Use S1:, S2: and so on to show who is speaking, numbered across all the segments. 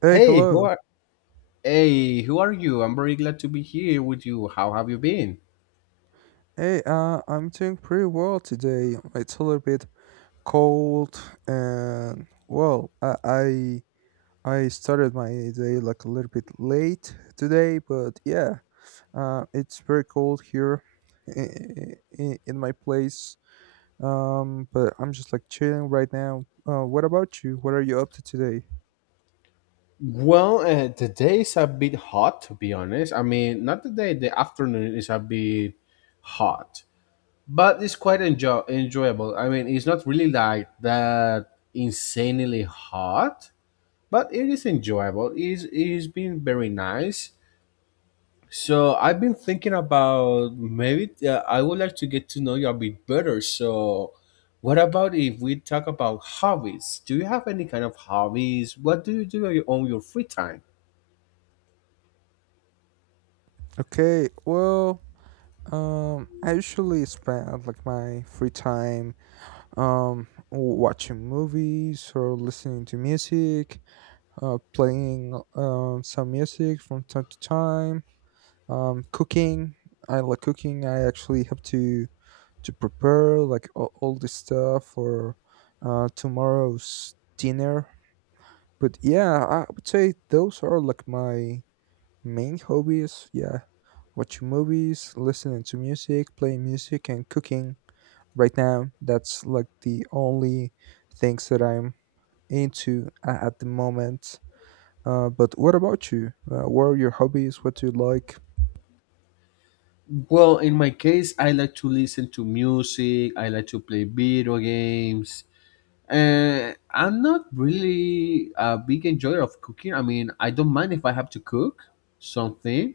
S1: Hey,
S2: Hey, who
S1: hello.
S2: are Hey, who are you? I'm very glad to be here with you. How have you been?
S1: Hey, I'm doing pretty well today. It's a little bit cold, and I started my day like a little bit late today, but yeah, it's very cold here in my place. But I'm just like chilling right now. What about you? What are you up to today?
S2: Well, the day is a bit hot, to be honest. I mean, not the day, the afternoon is a bit hot, but it's quite enjoyable. I mean, it's not really like that insanely hot, but it is enjoyable. It's been very nice. So I've been thinking about maybe, I would like to get to know you a bit better. So, what about if we talk about hobbies? Do you have any kind of hobbies? What do you do on your free time?
S1: Okay, I usually spend like my free time watching movies or listening to music, playing some music from time to time, cooking. I like cooking. I actually have to prepare like all this stuff for tomorrow's dinner. But yeah, I would say those are like my main hobbies, yeah. Watching movies, listening to music, playing music, and cooking. Right now, that's like the only things that I'm at the moment. But what about you? What are your hobbies? What do you like?
S2: Well, in my case, I like to listen to music. I like to play video games. I'm not really a big enjoyer of cooking. I mean, I don't mind if I have to cook something,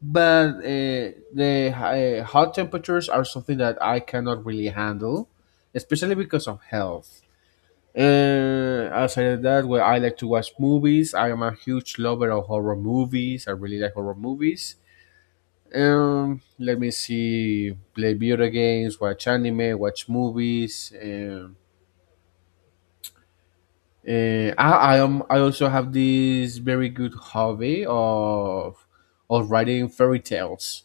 S2: but the hot temperatures are something that I cannot really handle, especially because of health. Outside of that, well, I like to watch movies. I am a huge lover of horror movies. I really like horror movies. Let me see, play video games, watch anime, watch movies. I also have this very good hobby of writing fairy tales.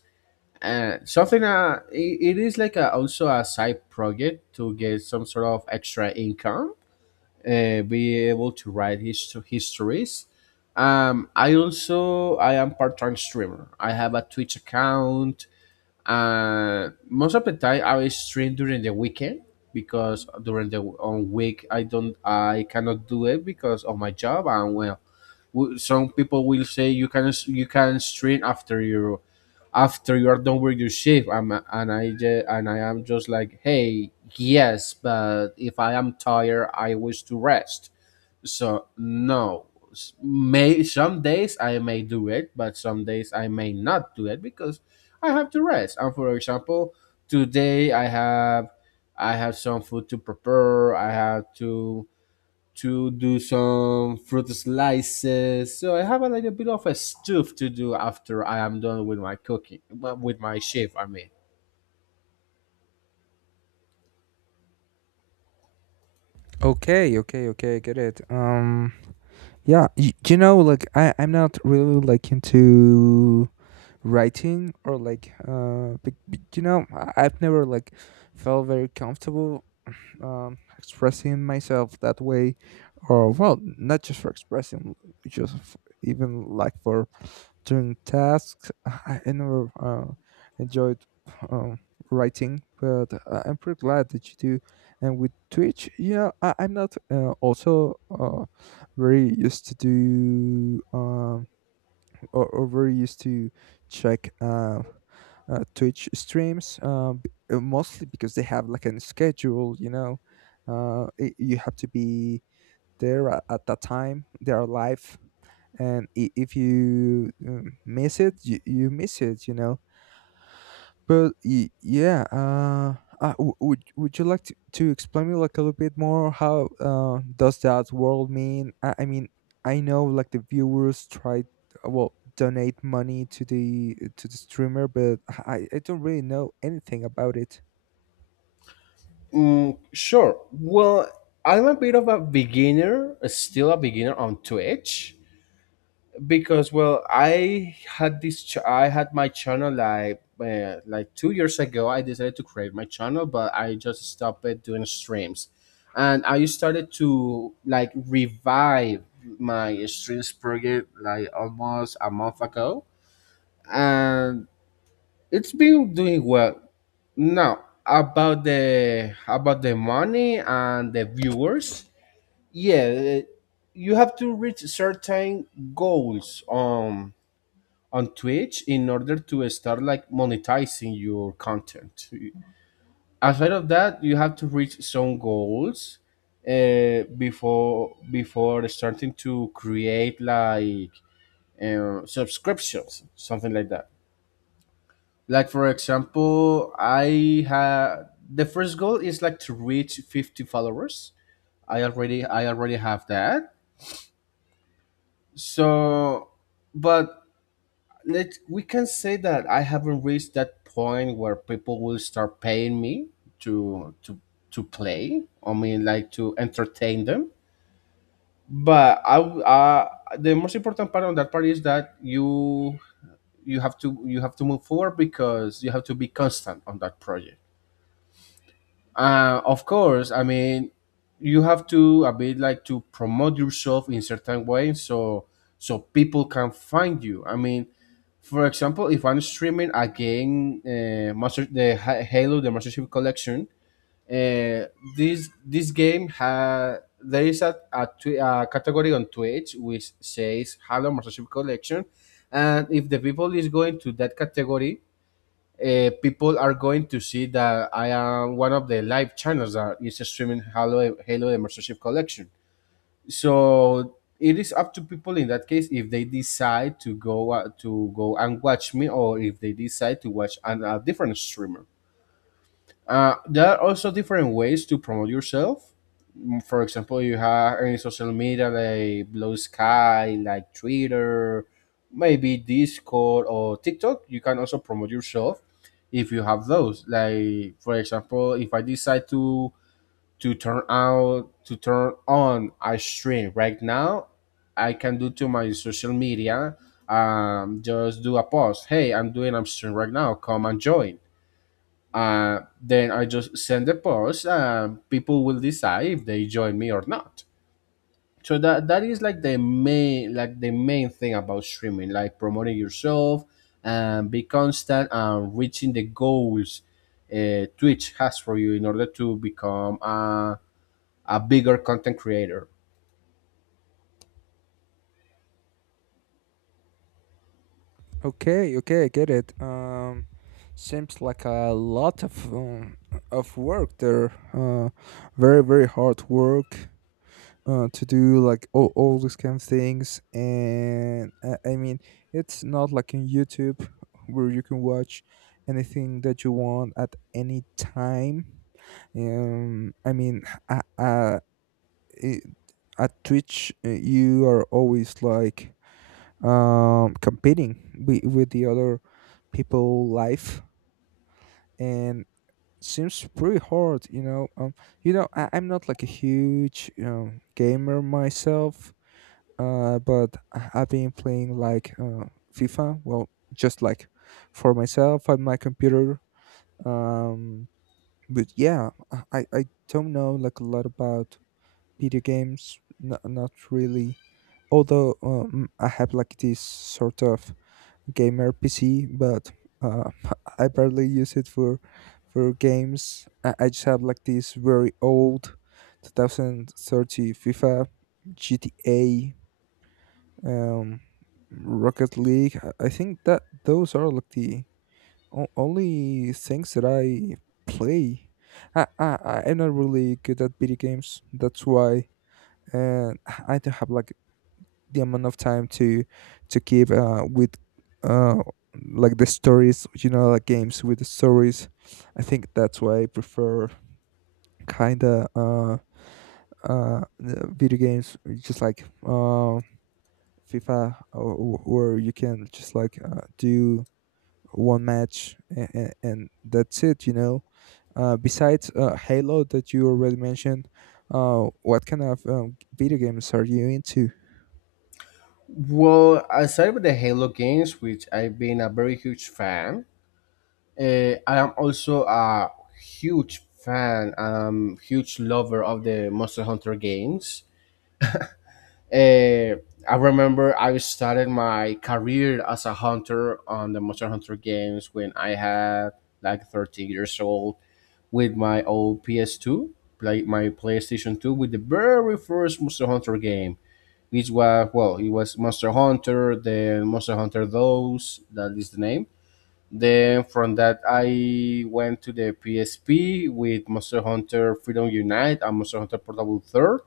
S2: Something, it is like also a side project to get some sort of extra income, be able to write his histories. I am part-time streamer. I have a Twitch account. Most of the time I will stream during the weekend, because during the on week I cannot do it because of my job. And, well, some people will say you can stream after your after you are done with your shift. I'm, and I ju- and I am just like, hey, yes, but if I am tired I wish to rest. So, no. May some days I may do it, but some days I may not do it, because I have to rest. And for example, today I have some food to prepare. I have to do some fruit slices. So I have a little bit of a stuff to do after I am done with my cooking, well, with my chef, I mean.
S1: Okay, okay, okay, I get it. Yeah, you know, like I'm not really like into writing or like you know, I- I've never like felt very comfortable expressing myself that way, or well, not just for expressing, just f even like for doing tasks. I never enjoyed um, writing, but I- I'm pretty glad that you do. And with Twitch, yeah, I'm not also very used to do. Or, over used to check Twitch streams, mostly because they have like a schedule. You know, I you have to be there at that time. They are live, and if you miss it, you miss it. You know, but yeah, would you like to explain me like a little bit more how does that world mean? I mean, I know like the viewers try well donate money to the streamer, but I don't really know anything about it.
S2: Mm, sure. Well, I'm a bit of a beginner, still a beginner on Twitch. Because, well, I had my channel like 2 years ago. I decided to create my channel, but I just stopped it doing streams, and I started to like revive my streams project like almost a month ago, and it's been doing well. Now, about the money and the viewers, yeah, you have to reach certain goals on Twitch in order to start like monetizing your content. Aside of that, you have to reach some goals, before starting to create, like, subscriptions, something like that. Like for example, I had the first goal is like to reach 50 followers. I already have that. So, but let we can say that I haven't reached that point where people will start paying me to to to play. I mean, like to entertain them. But the most important part on that part is that you have to move forward, because you have to be constant on that project. Of course, I mean, you have to a bit like to promote yourself in certain way, so people can find you. I mean, for example, if I'm streaming a game, Halo, the Master Chief Collection, uh, this this game ha there is a category on Twitch which says Halo Master Chief Collection, and if the people is going to that category, people are going to see that I am one of the live channels that is streaming Halo the Mastership Collection. So it is up to people in that case, if they decide to go and watch me, or if they decide to watch a different streamer. There are also different ways to promote yourself. For example, you have any social media like Blue Sky, like Twitter, maybe Discord or TikTok. You can also promote yourself if you have those. Like for example, if I decide to turn on a stream right now, I can do to my social media. Just do a post. Hey, I'm doing a stream right now. Come and join. Then I just send the post. People will decide if they join me or not. So that is like the main thing about streaming, like promoting yourself, and be constant and reaching the goals Twitch has for you in order to become a bigger content creator.
S1: Okay, okay, I get it. Seems like a lot of work there. Very very hard work to do like all these kind of things and I mean it's not like in YouTube where you can watch anything that you want at any time, I mean, uh, uh, it, at Twitch you are always like competing with the other people life and seems pretty hard, you know. You know, I'm not like a huge gamer myself, but I- I've been playing like FIFA. Well, just like for myself on my computer. Um, but yeah, I don't know like a lot about video games. Not really. Although I have like this sort of gamer PC, but uh, I barely use it for games. I just have like this very old 2030 FIFA, GTA, um, Rocket League. I think that those are like the o- only things that I play. I'm not really good at video games. That's why, and I don't have like the amount of time to keep with uh like the stories. You know, like games with the stories. I think that's why I prefer kinda uh, video games just like FIFA, you can just like do one match and, and that's it. You know. Besides Halo that you already mentioned, what kind of video games are you into?
S2: Well, aside with the Halo games, which I've been a very huge fan, I am also a huge fan, huge lover of the Monster Hunter games. Uh, I remember I started my career as a hunter on the Monster Hunter games when I had like 13 years old, with my old PS2, play my PlayStation 2 with the very first Monster Hunter game, which was, well, it was Monster Hunter, then Monster Hunter Those, that is the name. Then from that, I went to the PSP with Monster Hunter Freedom Unite and Monster Hunter Portable Third.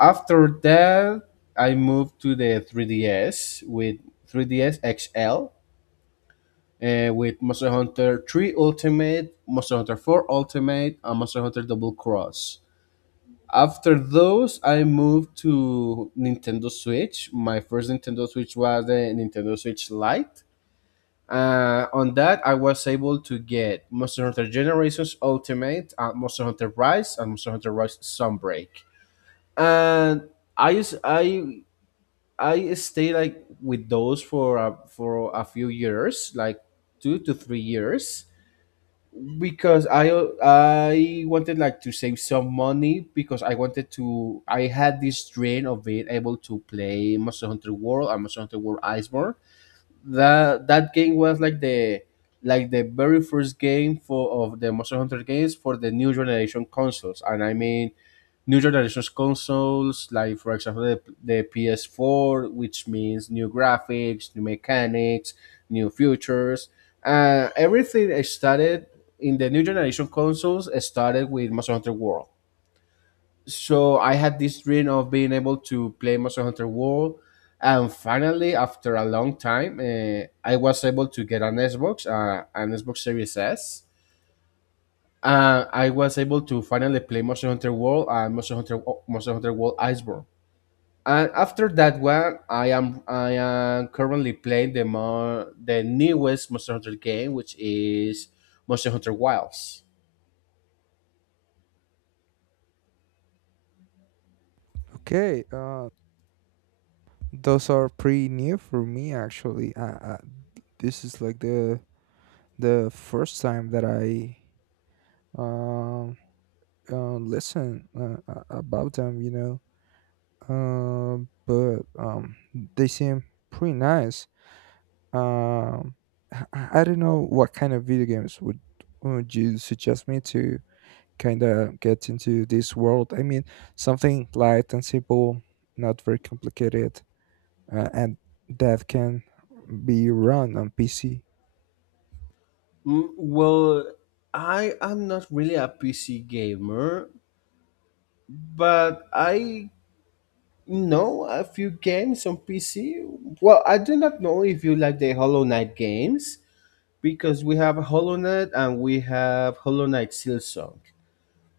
S2: After that, I moved to the 3DS with 3DS XL, with Monster Hunter 3 Ultimate, Monster Hunter 4 Ultimate, and Monster Hunter Double Cross. After those, I moved to Nintendo Switch. My first Nintendo Switch was the Nintendo Switch Lite. On that, I was able to get Monster Hunter Generations Ultimate, Monster Hunter Rise, and Monster Hunter Rise Sunbreak. And I s- I stayed like with those for for a few years, like 2 to 3 years, because I wanted like to save some money, because I wanted to I had this dream of being able to play Monster Hunter World and Monster Hunter World Iceborne. That game was like the very first game for of the Monster Hunter games for the new generation consoles, and I mean, new generation consoles, like for example the PS4, which means new graphics, new mechanics, new features. Everything started in the new generation consoles. Started with Monster Hunter World, so I had this dream of being able to play Monster Hunter World, and finally, after a long time, I was able to get an Xbox Series S. I was able to finally play Monster Hunter World and Monster Hunter World Iceborne. And after that one, I am currently playing the more the newest Monster Hunter game, which is Monster Hunter Wilds.
S1: Okay, those are pretty new for me actually. This is like the first time that I um listen about them, you know. But they seem pretty nice. Um, I don't know what kind of video games would you suggest me to kind of get into this world? I mean, something light and simple, not very complicated, and that can be run on PC.
S2: Mm. Well, I am not really a PC gamer, but I know a few games on PC. Well, I do not know if you like the Hollow Knight games, because we have Hollow Knight and we have Hollow Knight Silksong.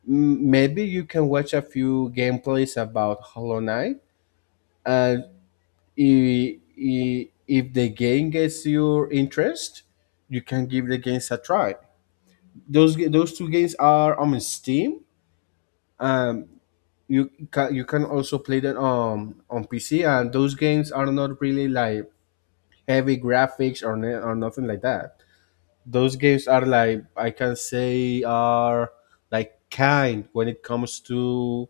S2: Maybe you can watch a few gameplays about Hollow Knight, and if the game gets your interest, you can give the games a try. Those two games are on Steam. Um, you can also play that on PC, and those games are not really like heavy graphics, or or nothing like that. Those games are, like, I can say are like kind when it comes to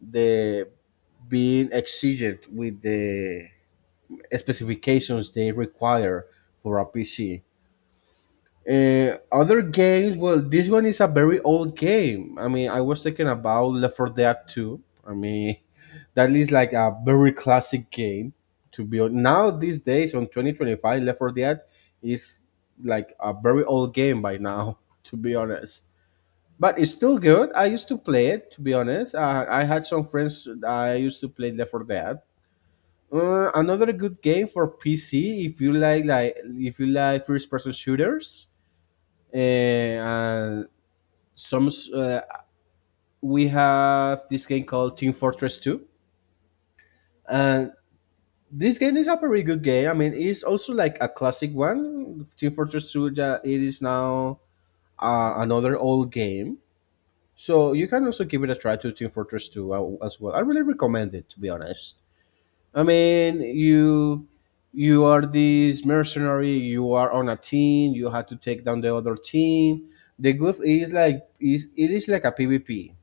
S2: the being exigent with the specifications they require for a PC. Other games, well, this one is a very old game. I mean, I was thinking about Left 4 Dead 2. I mean, that is like a very classic game to be on. Now, these days, on 2025, Left 4 Dead is like a very old game by now, to be honest. But it's still good. I used to play it, to be honest. I had some friends I used to play Left 4 Dead. Another good game for PC, if you like first person shooters. And some uh, we have this game called Team Fortress Two, and this game is a very good game. I mean, it's also like a classic one. Team Fortress Two, that it is now, another old game, so you can also give it a try to Team Fortress Two, as well. I really recommend it, to be honest. I mean, you are this mercenary, you are on a team, you have to take down the other team. The good is like, is it is like a PvP.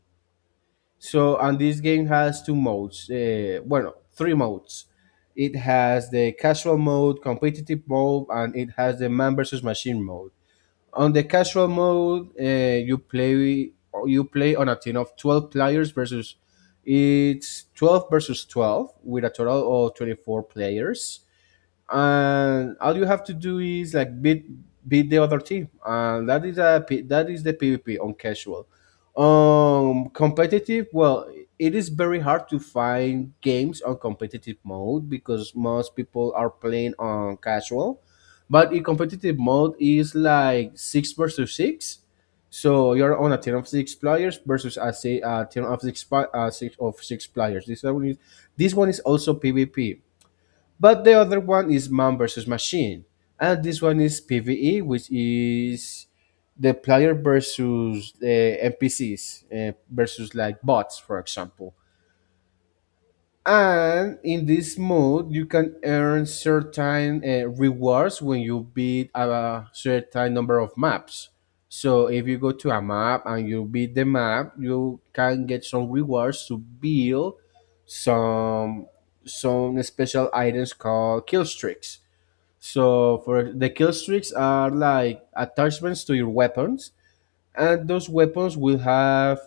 S2: So, and this game has two modes. Bueno, three modes. It has the casual mode, competitive mode, and it has the man versus machine mode. On the casual mode, you play you play on a team of 12 players versus it's 12 versus 12 with a total of 24 players, and all you have to do is like beat the other team, and that is a that is the pvp on casual. Um, competitive, well, it is very hard to find games on competitive mode because most people are playing on casual, but in competitive mode is like 6 versus 6. So you're on a team of 6 players versus a, say, a team of 6, 6 of 6 players. This one is also pvp, but the other one is man versus machine, and this one is PVE, which is the player versus the NPCs, versus like bots, for example. And in this mode, you can earn certain rewards when you beat a certain number of maps. So if you go to a map and you beat the map, you can get some rewards to build some some special items called kill streaks. So for the kill streaks are like attachments to your weapons, and those weapons will have,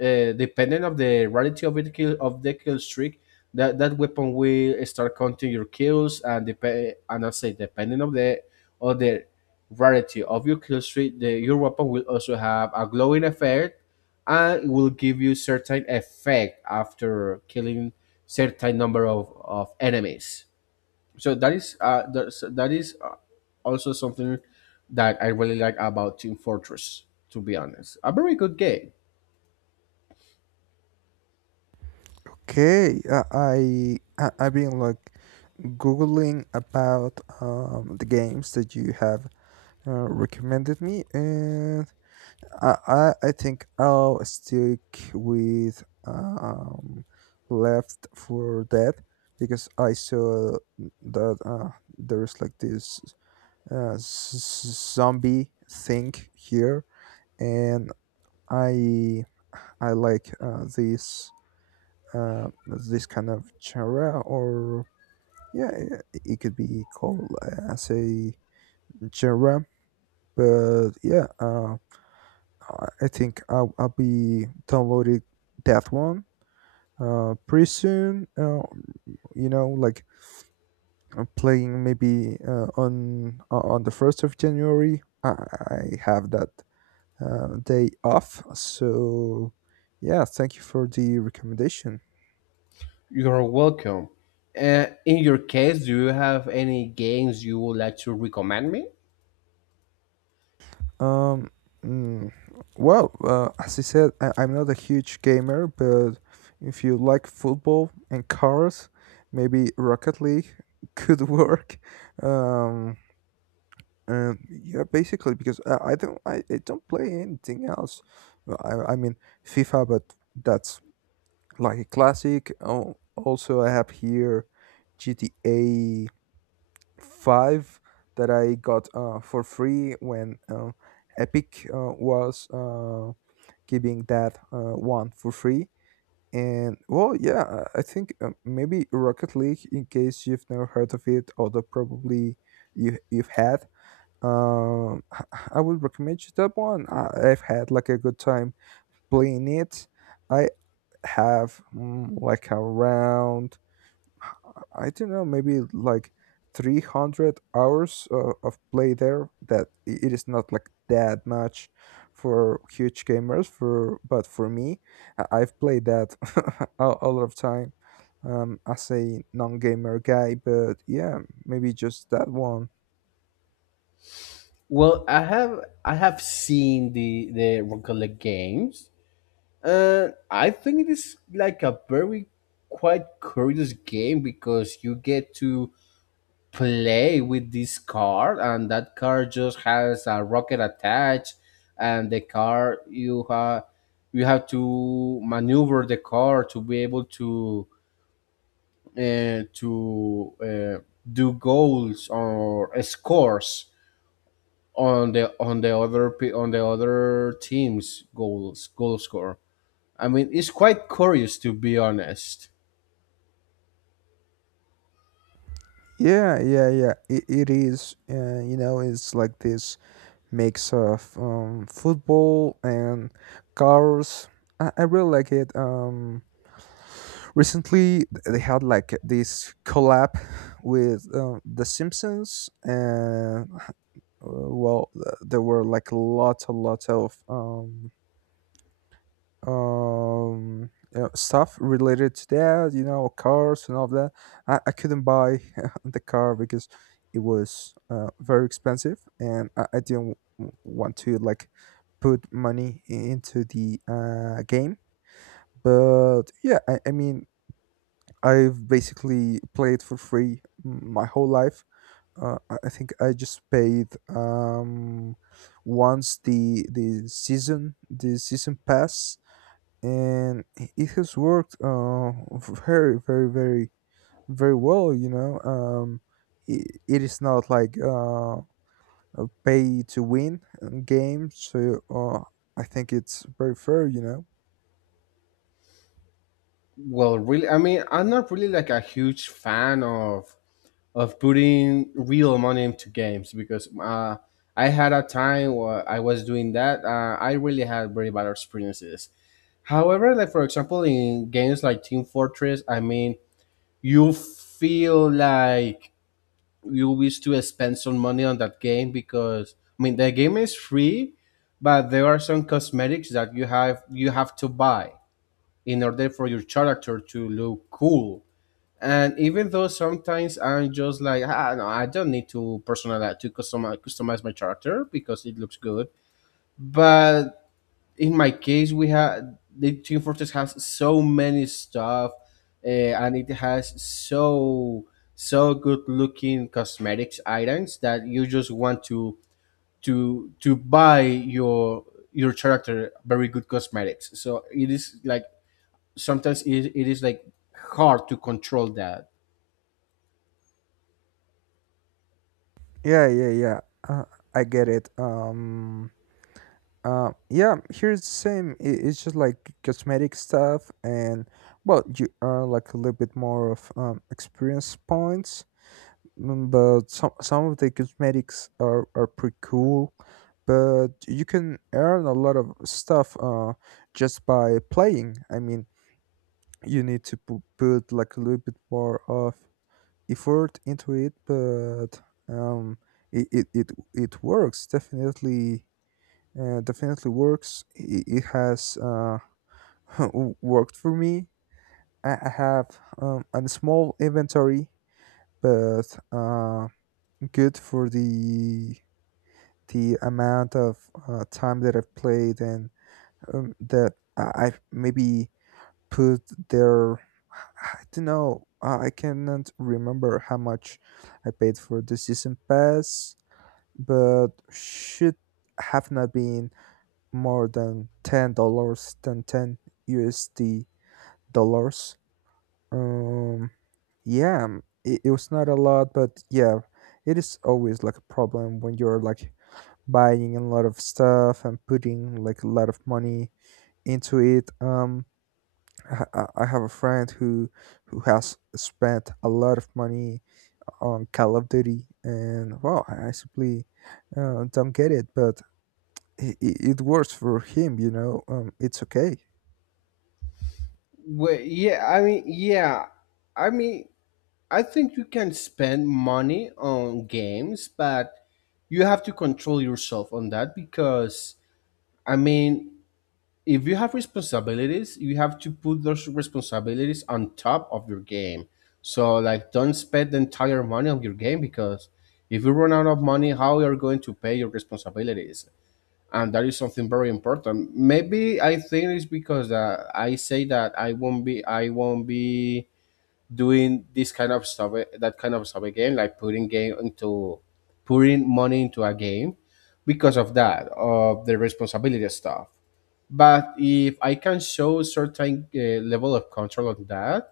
S2: depending of the rarity of it kill of the kill streak, that weapon will start counting your kills, and depend and I say depending of the of the rarity of your kill streak, the, your weapon will also have a glowing effect, and it will give you certain effect after killing certain number of enemies. So that is also something that I really like about team fortress, to be honest, a very good game.
S1: Okay, I've been like googling about the games that you have recommended me, and I think I'll stick with Left for Dead because I saw that there's like this zombie thing here, and I I like this this kind of genre or yeah it could be called as a genre, but yeah, I think I'll be downloading that one pretty soon. You know, like playing maybe on the January 1st. I have that day off, so yeah. Thank you for the recommendation.
S2: You're welcome. In your case, do you have any games you would like to recommend me?
S1: Um, mm, well, as I said, I'm not a huge gamer, but if you like football and cars, maybe Rocket League could work. Um, and yeah, basically because I don't play anything else. I mean FIFA, but that's like a classic. Oh, also I have here GTA five that I got for free when Epic was giving that one for free. And well, yeah, I think maybe Rocket League, in case you've never heard of it, although probably you you've had. Um, I would recommend you that one. I've had like a good time playing it. I have like around I don't know, maybe like 300 hours of play there. That it is not like that much for huge gamers. For But for me, I- I've played that a lot of time as a non-gamer guy. But yeah, maybe just that one.
S2: Well, I have seen the regular games, and I think it is like a very, quite curious game because you get to play with this car, and that car just has a rocket attached, and the car you have to maneuver the car to be able to uh, to uh, do goals or scores on the on the other team's goal score. I mean, it's quite curious, to be honest.
S1: Yeah, yeah, yeah. It is. You know, it's like this mix of football and cars. I really like it. Recently they had like this collab with the Simpsons and well there were like a lot of you know, stuff related to that, you know, cars and all that. I couldn't buy the car because it was very expensive and I didn't want to like put money into the game, but yeah, I mean I've basically played for free my whole life. I think I just paid once the the season pass, and it has worked very very very very well. You know, it, it is not like a pay to win game, so I think it's very fair. You know.
S2: Well, really, I mean, I'm not really like a huge fan of putting real money into games, because I had a time where I was doing that. I really had very bad experiences. However, like for example, in games like Team Fortress, I mean, you feel like you wish to spend some money on that game, because I mean the game is free, but there are some cosmetics that you have to buy in order for your character to look cool. And even though sometimes I'm just like, ah, no, I don't need to personalize to customize my character because it looks good. But in my case, we have the Team Fortress has so many stuff, and it has so good looking cosmetics items that you just want to buy your character very good cosmetics. So it is like sometimes it is like hard to control that.
S1: Yeah, yeah, yeah. Uh, I get it. Yeah, here's the same. I- It's just like cosmetic stuff, and well, you earn like a little bit more of experience points. But some of the cosmetics are pretty cool. But you can earn a lot of stuff just by playing. I mean, you need to put like a little bit more of effort into it, but um, it works definitely definitely works. I- It has worked for me. I have a small inventory, but good for the amount of time that I've played and that I've maybe put there. I don't know. I cannot remember how much I paid for the season pass, but should have not been more than $10, than ten USD dollars. Um, yeah, it, it was not a lot, but yeah, it is always like a problem when you're like buying a lot of stuff and putting like a lot of money into it. I, ha- I have a friend who has spent a lot of money on Call of Duty, and wow, I simply don't get it, but it works for him, you know. It's okay.
S2: Well, yeah, I mean, I think you can spend money on games, but you have to control yourself on that, because, I mean, if you have responsibilities, you have to put those responsibilities on top of your game. So, like, don't spend the entire money on your game, because if you run out of money, how you're going to pay your responsibilities? And that is something very important. Maybe I think it's because I say that I won't be doing this kind of stuff, that kind of stuff again, like putting money into a game because of that, of the responsibility stuff. But if I can show certain level of control on that,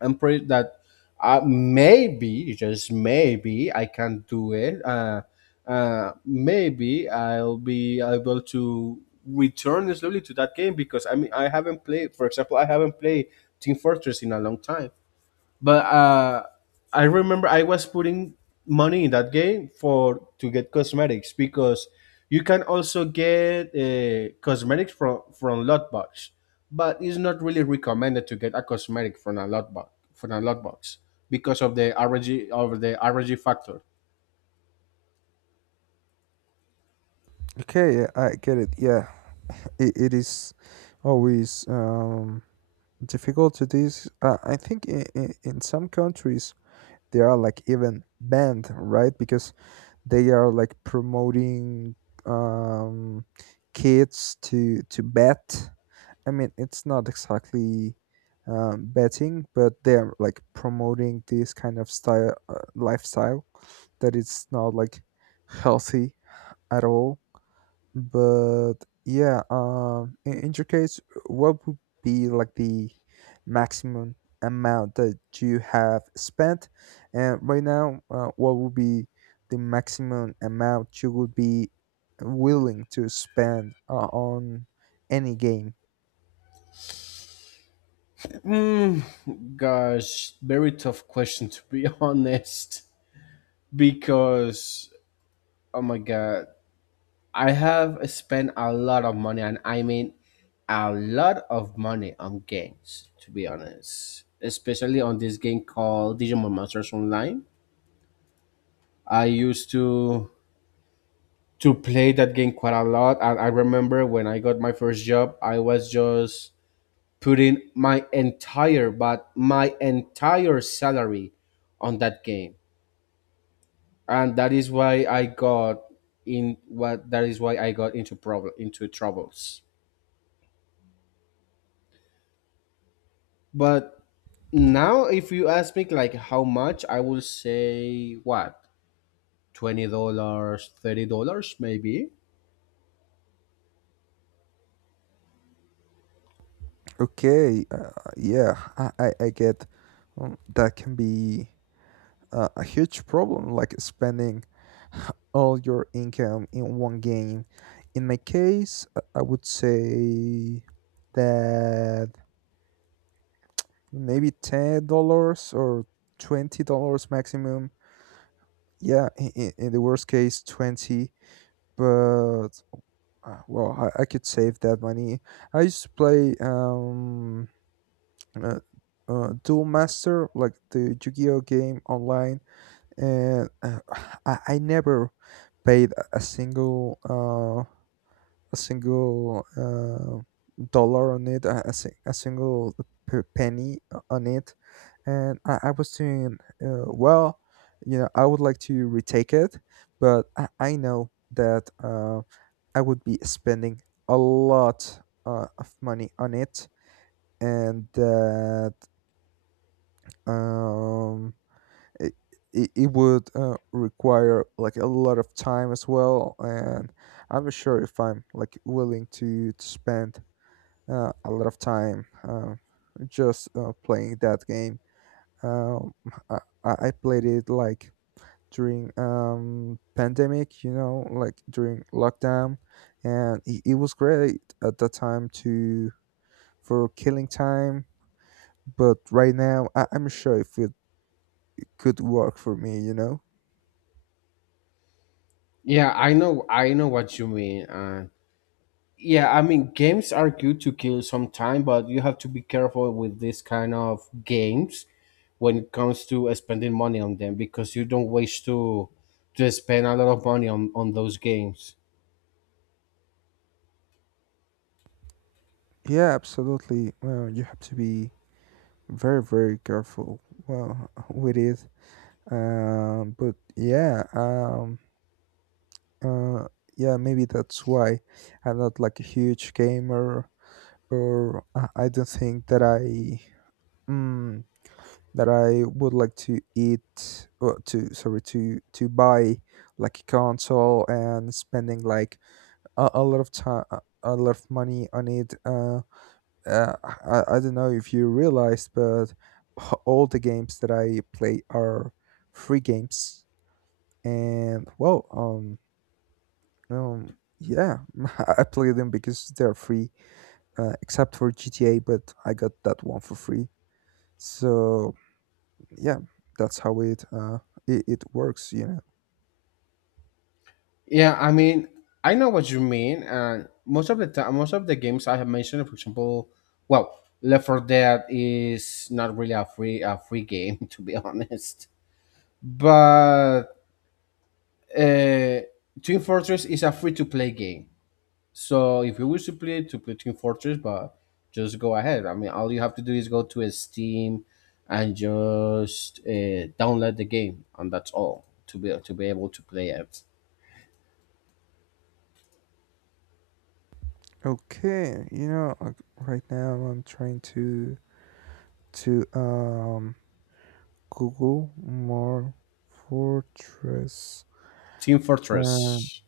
S2: I'm pretty that maybe, just maybe, I can do it. Maybe I'll be able to return slowly to that game, because I mean I haven't played. For example, I haven't played Team Fortress in a long time, but I remember I was putting money in that game for to get cosmetics, because you can also get cosmetics from lot box, but it's not really recommended to get a cosmetic from a lot box because of the R G factor.
S1: Okay, yeah, I get it. Yeah, it is always difficult to this. I think in some countries they are like even banned, right? Because they are like promoting um, kids to bet. I mean, it's not exactly betting, but they're like promoting this kind of style lifestyle that it's not like healthy at all, but yeah, in your case, what would be like the maximum amount that you have spent, and right now what would be the maximum amount you would be willing to spend on any game?
S2: Mm, gosh, very tough question, to be honest, because oh my god, I have spent a lot of money, and I mean a lot of money on games, to be honest. Especially on this game called Digimon Monsters Online. I used to play that game quite a lot, and I remember when I got my first job, I was just putting my entire, but my entire salary on that game, and that is why I got in what that is why I got into problem into troubles. But now, if you ask me like how much, I will say what, $20, $30, maybe.
S1: Okay, yeah, I get that can be a huge problem, like spending all your income in one game. In my case, I would say that maybe $10 or $20 maximum. Yeah, in the worst case, twenty. But well, I could save that money. I used to play uh, Duel Master, like the Yu-Gi-Oh game online, and I never paid a single a single dollar on it, a single penny on it, and I was doing well. You know, I would like to retake it, but I know that I would be spending a lot of money on it, and that um, it, it would require like a lot of time as well, and I'm not sure if I'm like willing to spend a lot of time just playing that game. Um, I, I played it like during pandemic, you know, like during lockdown, and it was great at that time to for killing time. But right now, I'm sure if it could work for me, you know.
S2: Yeah, I know what you mean. Yeah, I mean games are good to kill some time, but you have to be careful with this kind of games when it comes to spending money on them, because you don't wish to spend a lot of money on those games.
S1: Yeah, absolutely. Well, you have to be very, very careful. Well, with it. But yeah. Uh, yeah, maybe that's why I'm not like a huge gamer, or I don't think that I mm, that I would like to eat or to sorry to buy like a console and spending like a lot of time a lot of money on it. Uh, I don't know if you realized, but all the games that I play are free games, and well, Um, yeah, I play them because they're free, except for GTA, but I got that one for free. So yeah, that's how it works, you know.
S2: Yeah, I mean, I know what you mean, and most of the time, most of the games I have mentioned, for example, well, Left 4 Dead is not really a free game to be honest. But uh, Team Fortress is a free to play game. So if you wish to play Team Fortress, but just go ahead. I mean, all you have to do is go to Steam and just download the game, and that's all to be able to play it.
S1: Okay, you know, like, right now I'm trying to to um Google more fortress.
S2: Team
S1: Um,
S2: Fortress.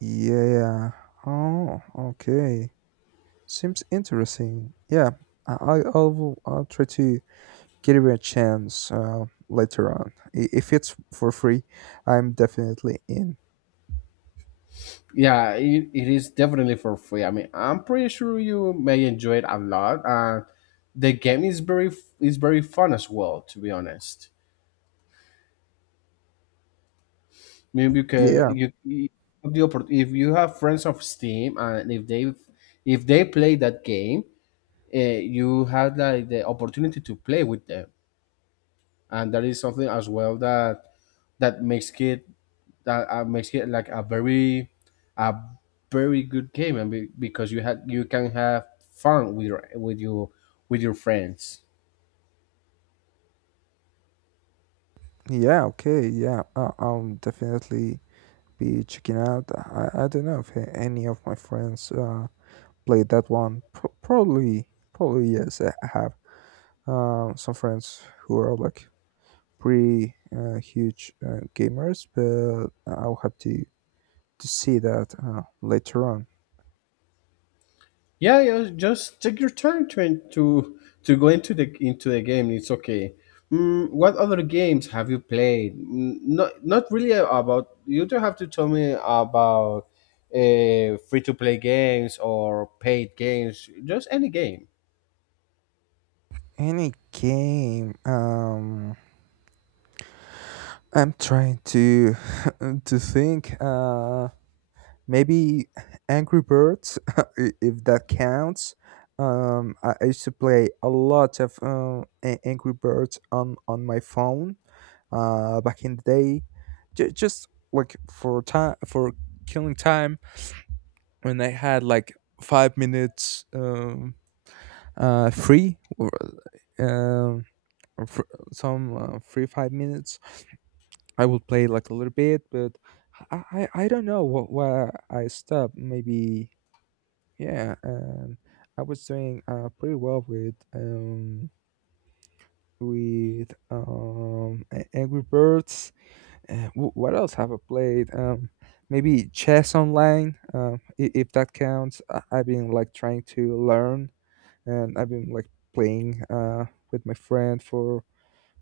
S1: yeah. Oh, okay. Seems interesting. Yeah, I'll I'll try to give it a chance later on. I- If it's for free, I'm definitely in.
S2: Yeah, it is definitely for free. I mean, I'm pretty sure you may enjoy it a lot. The game is very is very fun as well, to be honest. Maybe you can
S1: Yeah,
S2: you you- have the if you have friends of steam, and if they play that game, you had like the opportunity to play with them. And that is something as well that that makes it makes it like a very, a very good game, and because you can have fun with your with your friends.
S1: yeah, okay, yeah. I'll definitely be checking out. I don't know if any of my friends played that one. Probably, probably yes. I have some friends who are like pretty huge gamers, but I'll have to see that later on.
S2: Yeah, yeah. Just take your time to to go into the game, it's okay. Mm, what other games have you played? Mm, not really about, you don't have to tell me about free to play games or paid games, just any game.
S1: Any game. I'm trying to to think. Maybe Angry Birds, if that counts. I used to play a lot of Angry Birds on my phone. Back in the day, just like for time for killing time when I had like 5 minutes free um or fr- some free 5 minutes I will play like a little bit, but I don't know what why I stopped. Maybe yeah, and I was doing pretty well with Angry Birds. What else have I played? Maybe chess online. If that counts, I- I've been like trying to learn, and I've been like playing with my friend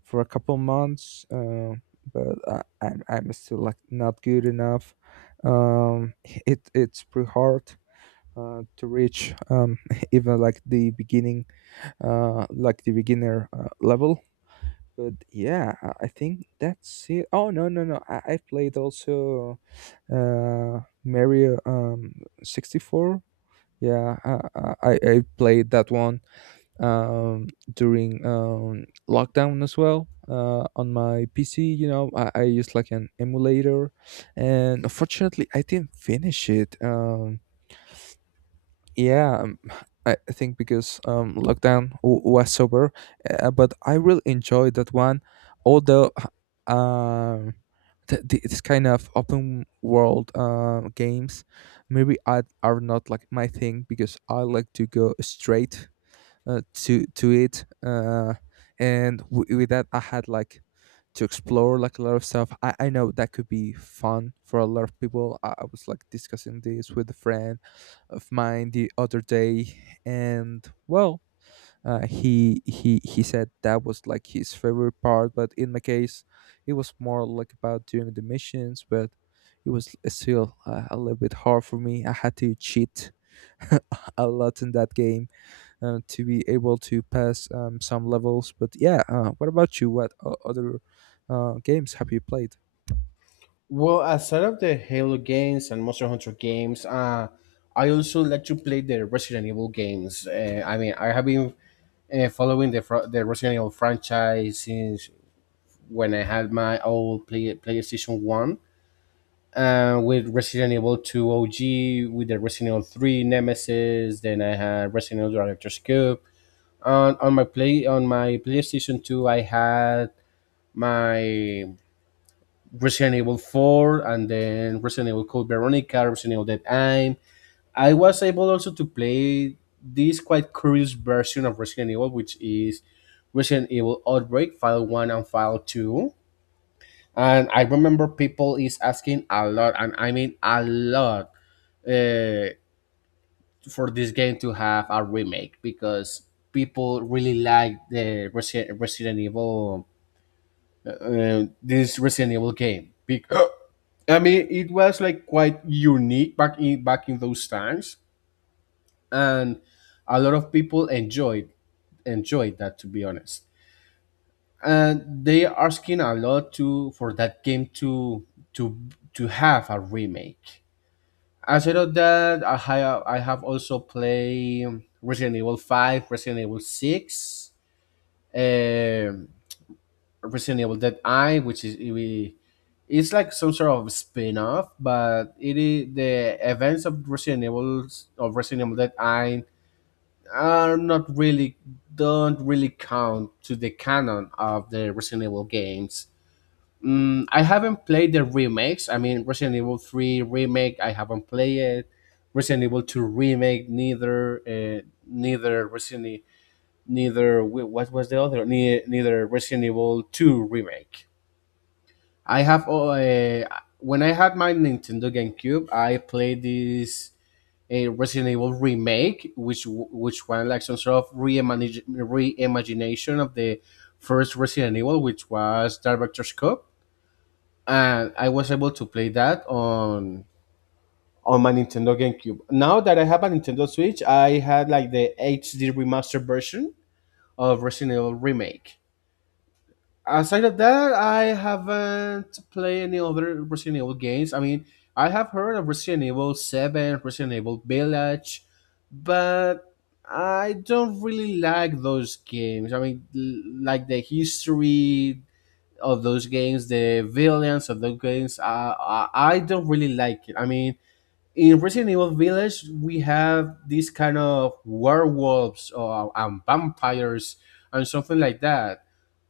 S1: for a couple months, but I'm still like not good enough. It it's pretty hard to reach even like the beginning, like the beginner level. But yeah, I think that's it. Oh no no no! I played also Mario 64. Yeah, I played that one during lockdown as well on my PC. You know, I used like an emulator, and unfortunately, I didn't finish it. Yeah, I think because lockdown was over, but I really enjoyed that one. Although, um, this kind of open world games maybe I are not like my thing because I like to go straight to it and with that I had like to explore like a lot of stuff I know that could be fun for a lot of people. I was like discussing this with a friend of mine the other day, and well, he said that was like his favorite part, but in my case it was more like about doing the missions, but it was still a little bit hard for me. I had to cheat a lot in that game to be able to pass some levels. But yeah, what about you? What other games have you played?
S2: Well, aside of the Halo games and Monster Hunter games, I also like to play the Resident Evil games. I mean, I have been following the Resident Evil franchise since when I had my old PlayStation One. With Resident Evil 2 OG, with the Resident Evil 3 Nemesis, then I had Resident Evil Director's Cube. On my PlayStation 2, I had my Resident Evil 4, and then Resident Evil Code Veronica, Resident Evil Dead Aim. I was able also to play this quite curious version of Resident Evil, which is Resident Evil Outbreak, File 1 and File 2. And I remember people is asking a lot, and I mean a lot, uh, for this game to have a remake, because people really like the Resident Evil, this Resident Evil game. Because. I mean, it was like quite unique back in back in those times, and a lot of people enjoyed that, to be honest. And they are asking a lot to for that game to to have a remake. Aside of that, I have also played Resident Evil Five, Resident Evil Six. Um Resident Evil Dead Eye, which is it's like some sort of spin-off, but it is the events of Resident Evil Dead Eye are not really, don't really count to the canon of the Resident Evil games. Mm, I haven't played the remakes. I mean, Resident Evil Three remake, I haven't played it. Resident Evil Two remake, neither, neither Resident, E, neither what was the other, ne- neither Resident Evil Two remake. I have when I had my Nintendo GameCube, I played this, a Resident Evil remake, which was like some sort of reimagination of the first Resident Evil, which was Director's Cut, and I was able to play that on my Nintendo GameCube. Now that I have a Nintendo Switch, I had like the HD remastered version of Resident Evil remake. Aside of that, I haven't played any other Resident Evil games. I mean, I have heard of Resident Evil Seven, Resident Evil Village, but I don't really like those games. I mean, like the history of those games, the villains of those games. I don't really like it. I mean, in Resident Evil Village, we have these kind of werewolves, and vampires and something like that.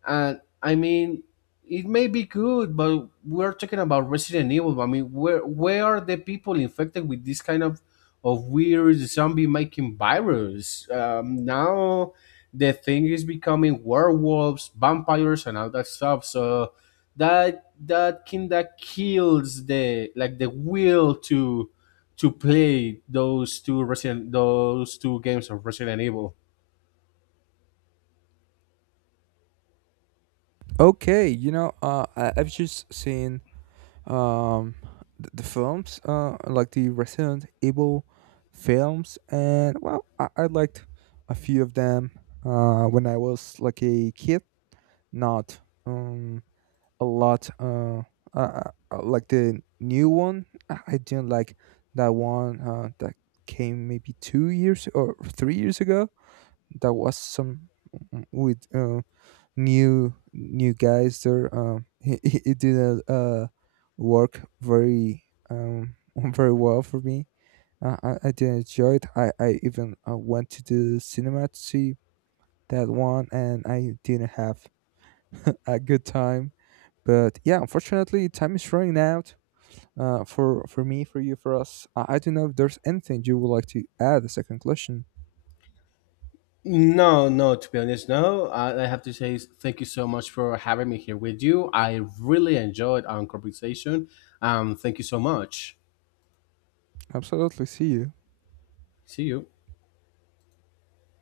S2: And I mean, it may be good, but we're talking about Resident Evil. I mean, where are the people infected with this kind of weird zombie making virus? Now the thing is becoming werewolves, vampires, and all that stuff. So that kinda kills the like the will to play those two Resident those two games of Resident Evil.
S1: Okay, you know, I've just seen um, the films, like the Resident Evil films, and well, I liked a few of them when I was like a kid. Not um, a lot. Like the new one, I didn't like that one that came maybe 2 years or 3 years ago. That was some with new guys there. It didn't work very um, very well for me. I didn't enjoy it. I even went to the cinema to see that one, and I didn't have a good time. But yeah, unfortunately, time is running out. For me, for you, for us. I don't know if there's anything you would like to add as a conclusion.
S2: No, no, to be honest, no. I have to say thank you so much for having me here with you. I really enjoyed our conversation. Thank you so much.
S1: Absolutely. See you.
S2: See you.